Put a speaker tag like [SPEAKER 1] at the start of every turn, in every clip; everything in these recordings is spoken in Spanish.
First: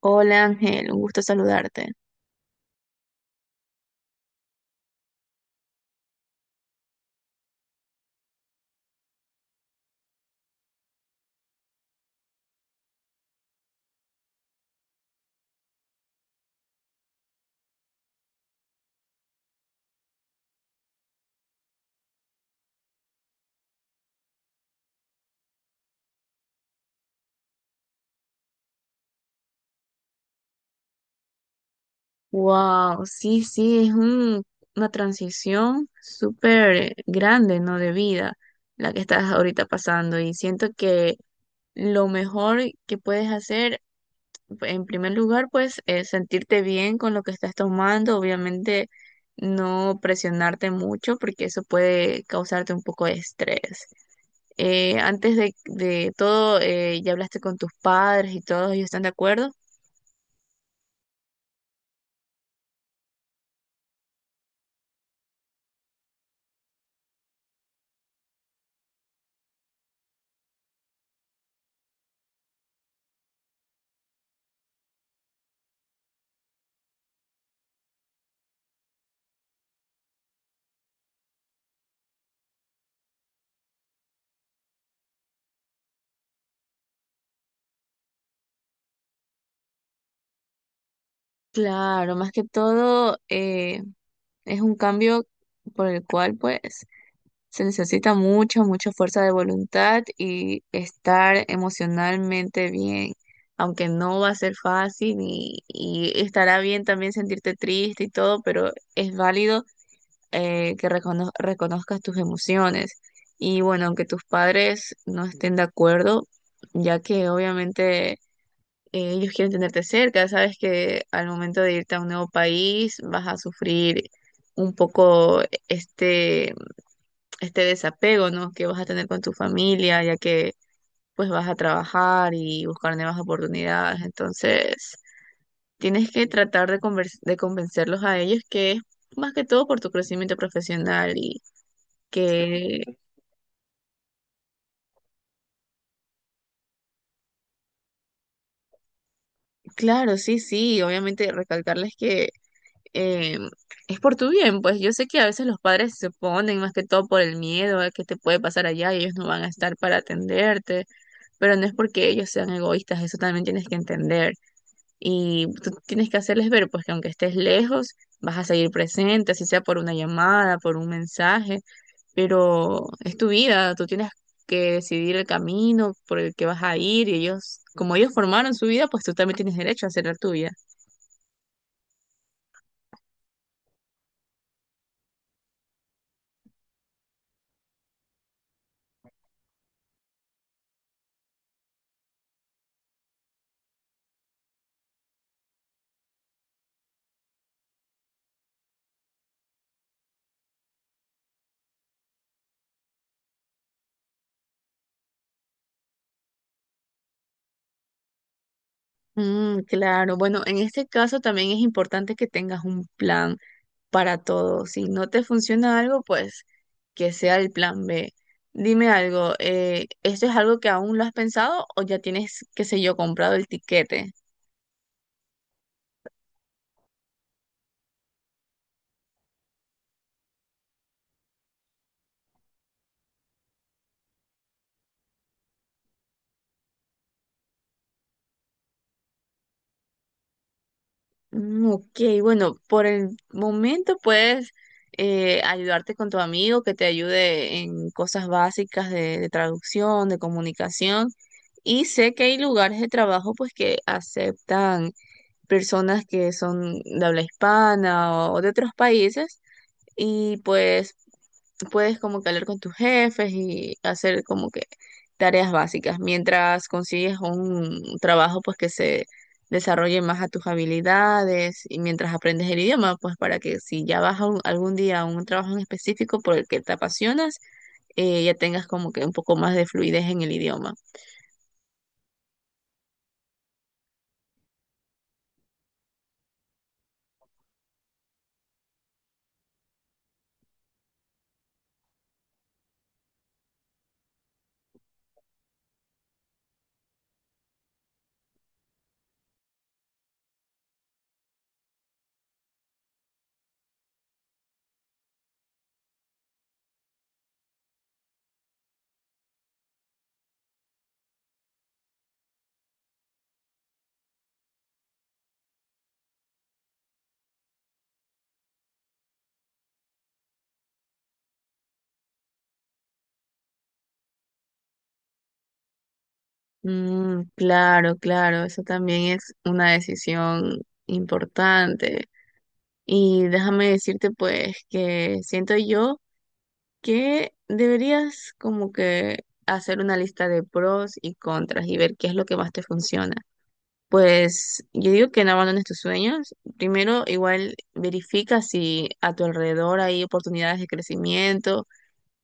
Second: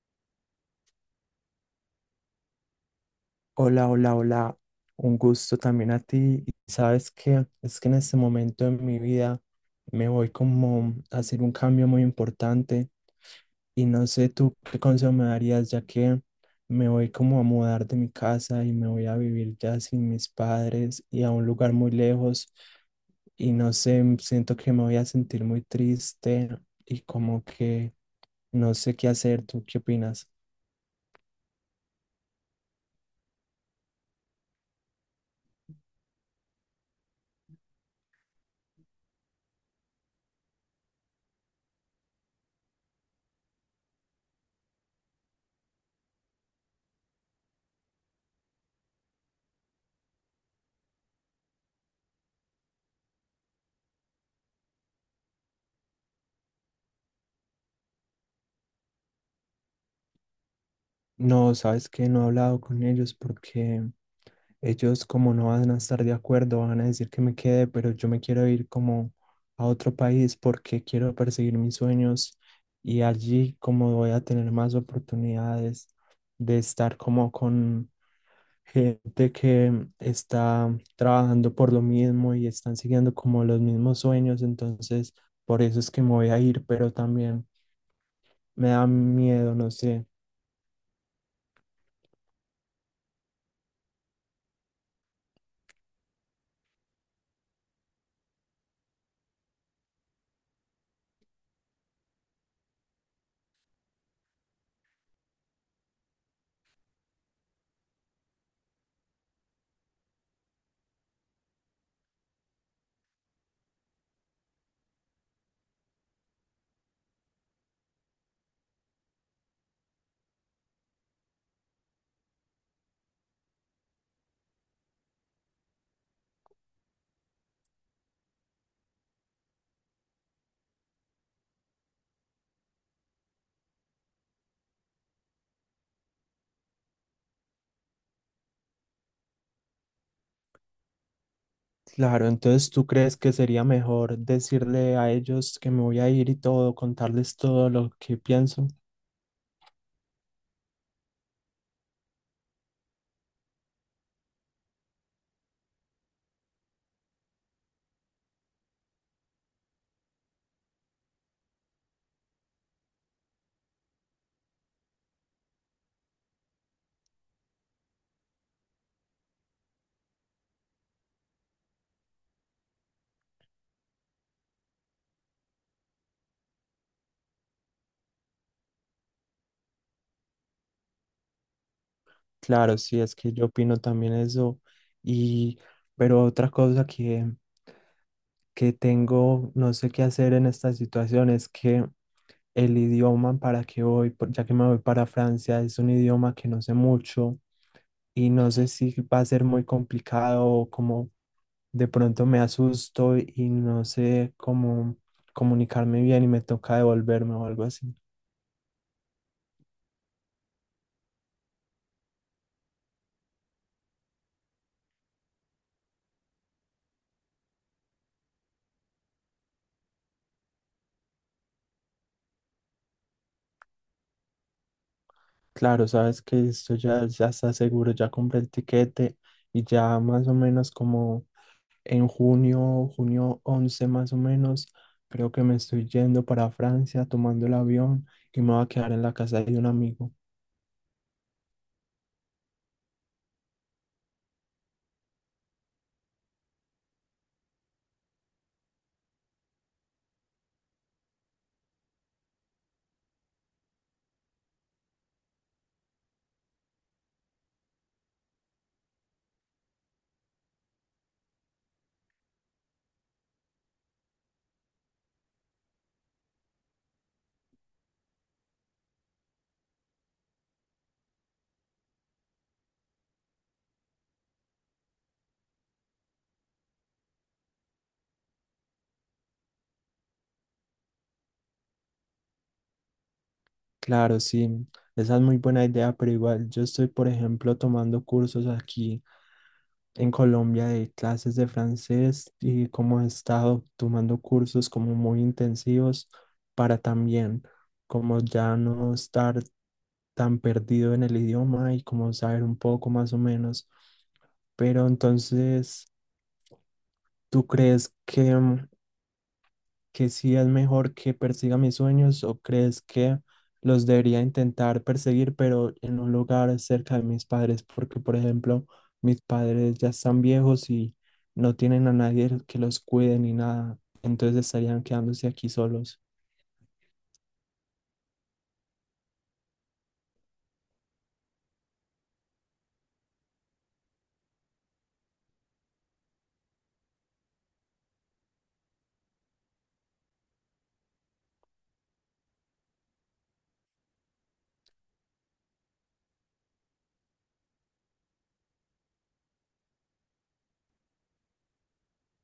[SPEAKER 1] Hola Ángel, un gusto saludarte.
[SPEAKER 2] Hola, hola, hola. Un gusto también a ti. Y sabes que es que en este momento de mi vida me voy como a hacer un cambio muy importante y no sé tú qué consejo me darías ya que me voy como a mudar de mi casa y me voy a vivir ya sin mis padres y a un lugar muy lejos y no sé, siento que me voy a sentir muy triste y como que no sé qué hacer. ¿Tú qué opinas?
[SPEAKER 1] Wow, sí, sí, una transición súper grande, ¿no? De vida, la que estás ahorita pasando. Y siento que lo mejor que puedes hacer, en primer lugar, pues, es sentirte bien con lo que estás tomando. Obviamente, no presionarte mucho, porque eso puede causarte un poco de estrés. Antes de todo, ¿ya hablaste con tus padres y todos ellos están de acuerdo?
[SPEAKER 2] No, sabes que no he hablado con ellos porque ellos como no van a estar de acuerdo, van a decir que me quede, pero yo me quiero ir como a otro país porque quiero perseguir mis sueños y allí como voy a tener más oportunidades de estar como con gente que está trabajando por lo mismo y están siguiendo como los mismos sueños, entonces por eso es que me voy a ir, pero también me da miedo, no sé.
[SPEAKER 1] Claro, más que todo es un cambio por el cual pues se necesita mucha, mucha fuerza de voluntad y estar emocionalmente bien, aunque no va a ser fácil y estará bien también sentirte triste y todo, pero es válido que reconozcas tus emociones. Y bueno, aunque tus padres no estén de acuerdo, ya que obviamente ellos quieren tenerte cerca, sabes que al momento de irte a un nuevo país vas a sufrir un poco este, este desapego, ¿no? Que vas a tener con tu familia, ya que pues vas a trabajar y buscar nuevas oportunidades. Entonces, tienes que tratar de de convencerlos a ellos que es más que todo por tu crecimiento profesional y
[SPEAKER 2] Claro, entonces
[SPEAKER 1] que,
[SPEAKER 2] tú crees que sería mejor decirle a ellos que me voy a ir y todo, contarles todo lo que pienso.
[SPEAKER 1] claro, sí, sí, obviamente recalcarles que eh, es por tu bien, pues yo sé que a veces los padres se ponen más que todo por el miedo a que te puede pasar allá y ellos no van a estar para atenderte, pero no es porque ellos sean egoístas, eso también tienes que entender y tú tienes que hacerles ver pues que aunque estés lejos, vas a seguir presente, así sea por una llamada, por un mensaje, pero es tu vida, tú tienes que decidir el camino por el que vas a ir y ellos, como ellos formaron su vida, pues tú también tienes derecho a hacer la tuya.
[SPEAKER 2] Claro, sí, es que yo opino también eso. Y, pero otra cosa que tengo, no sé qué hacer en esta situación es que el idioma para que voy, ya que me voy para Francia, es un idioma que no sé mucho y no sé si va a ser muy complicado o como de pronto me asusto y no sé cómo comunicarme bien y me toca devolverme o algo así.
[SPEAKER 1] Mm, claro, bueno, en este caso también es importante que tengas un plan para todo. Si no te funciona algo, pues que sea el plan B. Dime algo, ¿esto es algo que aún lo has pensado o ya tienes, qué sé yo, comprado el tiquete?
[SPEAKER 2] Claro, sabes que esto ya, ya está seguro, ya compré el tiquete y ya más o menos como en junio 11 más o menos, creo que me estoy yendo para Francia tomando el avión y me voy a quedar en la casa de un amigo.
[SPEAKER 1] Mm, ok, bueno, por el momento puedes ayudarte con tu amigo que te ayude en cosas básicas de traducción, de comunicación. Y sé que hay lugares de trabajo pues que aceptan personas que son de habla hispana o de otros países y pues puedes como que hablar con tus jefes y hacer como que tareas básicas mientras consigues un trabajo pues que se desarrolle más a tus habilidades y mientras aprendes el idioma pues para que si ya vas a algún día a un trabajo en específico por el que te apasionas, ya tengas como que un poco más de fluidez en el idioma.
[SPEAKER 2] Claro, sí, esa es muy buena idea, pero igual yo estoy, por ejemplo, tomando cursos aquí en Colombia de clases de francés y cómo he estado tomando cursos como muy intensivos para también como ya no estar tan perdido en el idioma y como saber un poco más o menos. Pero entonces, ¿tú crees que sí es mejor que persiga mis sueños o crees que los debería intentar perseguir, pero en un lugar cerca de mis padres? Porque, por ejemplo, mis padres ya están viejos y no tienen a nadie que los cuide ni nada, entonces estarían quedándose aquí solos.
[SPEAKER 1] Mm, claro, claro, eso también es una decisión importante. Y déjame decirte pues que siento yo que deberías como que hacer una lista de pros y contras y ver qué es lo que más te funciona. Pues yo digo que no abandones tus sueños. Primero, igual verifica si a tu alrededor hay oportunidades de crecimiento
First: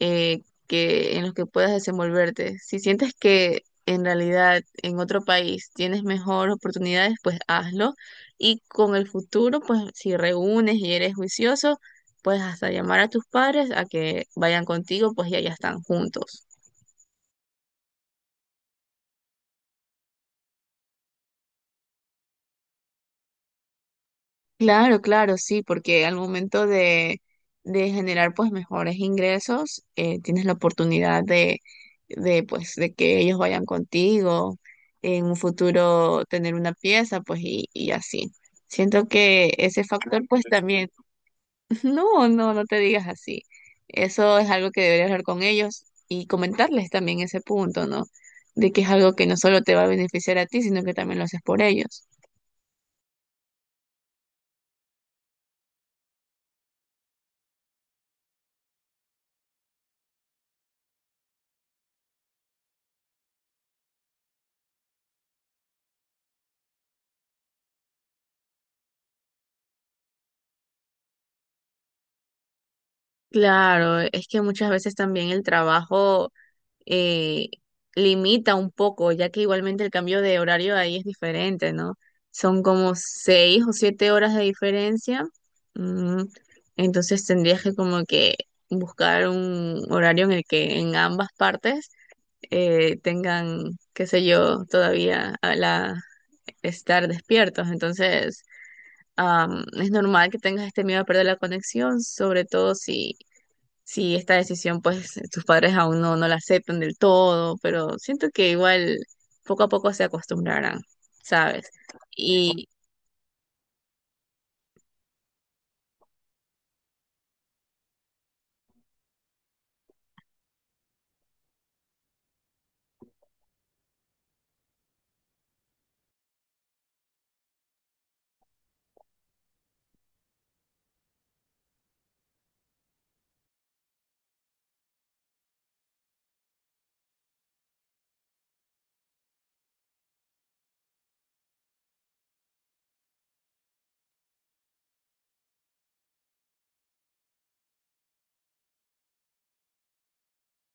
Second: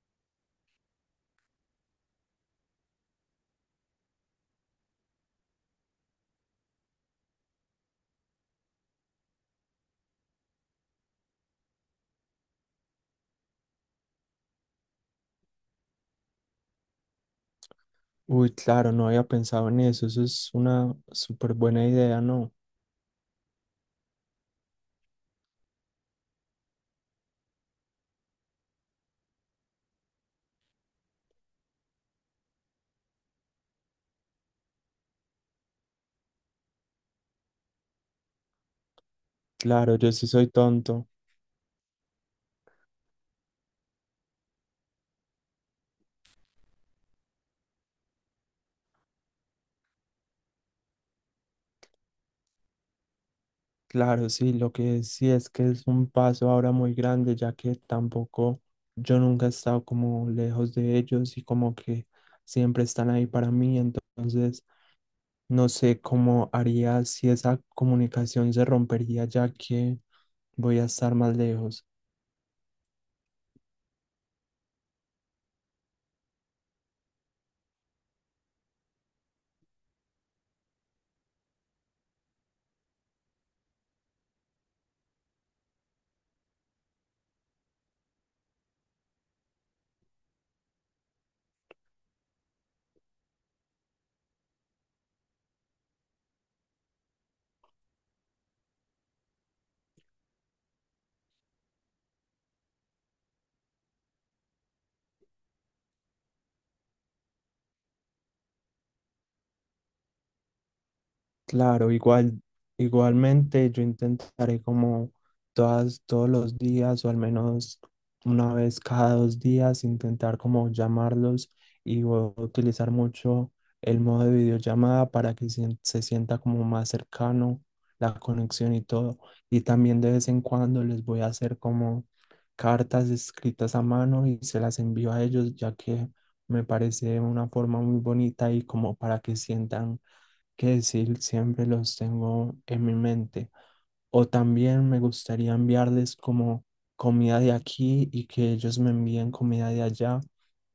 [SPEAKER 1] eh, en los que puedas desenvolverte. Si sientes que en realidad en otro país tienes mejor oportunidades, pues hazlo. Y con el futuro, pues si reúnes y eres juicioso, puedes hasta llamar a tus padres a que vayan contigo, pues ya están juntos.
[SPEAKER 2] Uy, claro, no había pensado en eso. Eso es una súper buena idea, ¿no?
[SPEAKER 1] Claro, claro, sí, porque al momento de generar pues mejores ingresos, tienes la oportunidad de pues de que ellos vayan contigo, en un futuro tener una pieza, pues y así. Siento que ese
[SPEAKER 2] Claro, yo
[SPEAKER 1] factor
[SPEAKER 2] sí
[SPEAKER 1] pues
[SPEAKER 2] soy
[SPEAKER 1] también,
[SPEAKER 2] tonto.
[SPEAKER 1] no, no, no te digas así. Eso es algo que deberías hablar con ellos y comentarles también ese punto, ¿no? De que es algo que no solo te va a beneficiar a ti, sino que también lo haces por ellos.
[SPEAKER 2] Claro, sí, lo que sí es que es un paso ahora muy grande, ya que tampoco yo nunca he estado como lejos de ellos y como que siempre están ahí para mí. Entonces, no sé cómo haría si esa comunicación se rompería, ya que voy a estar más lejos.
[SPEAKER 1] Claro, es que muchas veces también el trabajo eh, limita un poco, ya que igualmente el cambio de horario ahí es diferente, ¿no? Son como seis o siete horas de diferencia, mm, entonces tendrías que como que buscar un horario en el que en ambas partes tengan, qué sé yo, todavía a la estar despiertos. Entonces, es normal que tengas este miedo a perder la conexión, sobre todo si sí, esta decisión, pues tus padres aún no, no la aceptan del todo, pero siento que igual poco a poco se acostumbrarán, ¿sabes?
[SPEAKER 2] Claro,
[SPEAKER 1] Y
[SPEAKER 2] igualmente yo intentaré como todos los días o al menos una vez cada 2 días intentar como llamarlos y voy a utilizar mucho el modo de videollamada para que se sienta como más cercano la conexión y todo. Y también de vez en cuando les voy a hacer como cartas escritas a mano y se las envío a ellos ya que me parece una forma muy bonita y como para que sientan que decir, siempre los tengo en mi mente. O también me gustaría enviarles como comida de aquí y que ellos me envíen comida de allá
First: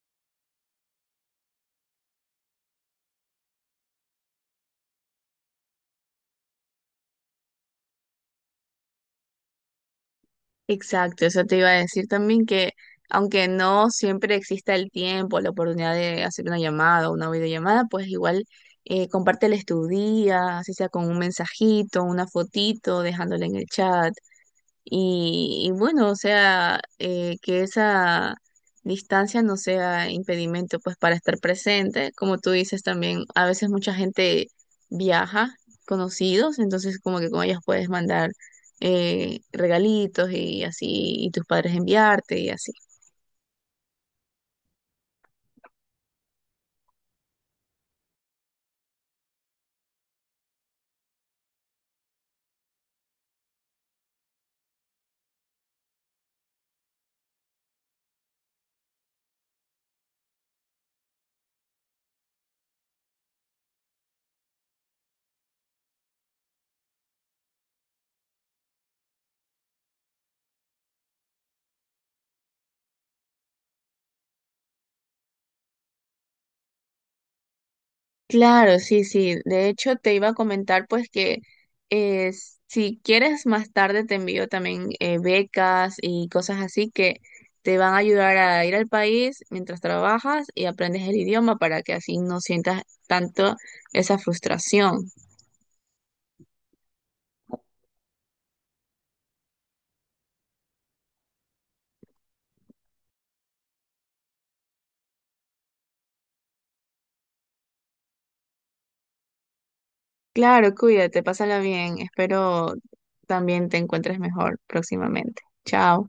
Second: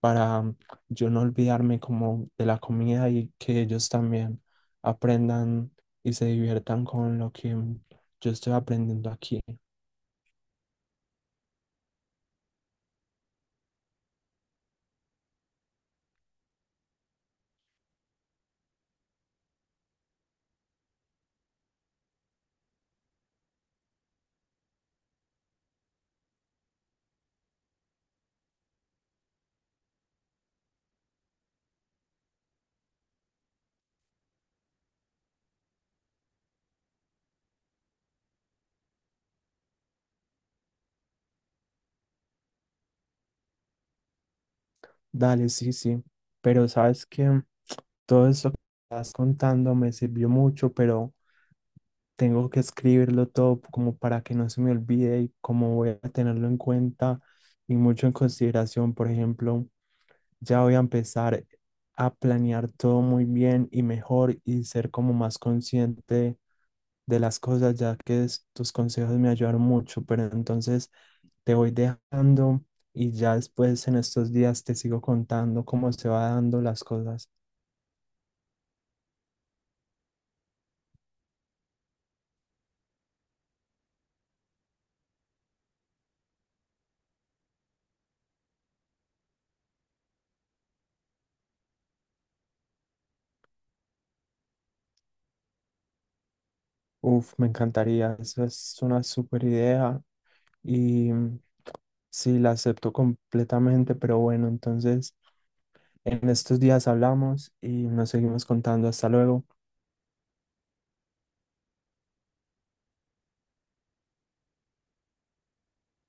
[SPEAKER 2] para mm, yo no olvidarme como de la comida y que ellos también aprendan y se diviertan con lo que. Yo estoy aprendiendo aquí.
[SPEAKER 1] exacto, eso te iba a decir también que aunque no siempre exista el tiempo, la oportunidad de hacer una llamada o una videollamada, pues igual, compárteles tu día, así sea con un mensajito, una fotito, dejándole en el chat. Y bueno, o sea, que esa distancia no sea impedimento pues para estar presente. Como tú dices también, a veces mucha gente viaja, conocidos, entonces como que con ellas puedes mandar regalitos y así, y tus padres enviarte y así.
[SPEAKER 2] Dale, sí, sí. Pero sabes que, todo eso que estás contando me sirvió mucho, pero tengo que escribirlo todo como para que no se me olvide y como voy a tenerlo en cuenta y mucho en consideración. Por ejemplo, ya voy a empezar a planear todo muy bien y mejor y ser como más consciente de las cosas, ya que tus consejos me ayudaron mucho. Pero entonces te voy dejando y ya después en estos días te sigo contando cómo se va dando las cosas.
[SPEAKER 1] Claro, sí, sí. De hecho, te iba a comentar pues que eh, si quieres más tarde te envío también becas y cosas así que te van a ayudar a ir al país mientras trabajas y aprendes el idioma para que así no sientas tanto esa frustración.
[SPEAKER 2] Uf, me encantaría. Eso es una super idea. Y Sí, la acepto completamente, pero bueno, entonces en estos días hablamos y nos seguimos contando. Hasta luego.
[SPEAKER 1] Claro, cuídate, pásala bien. Espero también te encuentres mejor próximamente. Chao.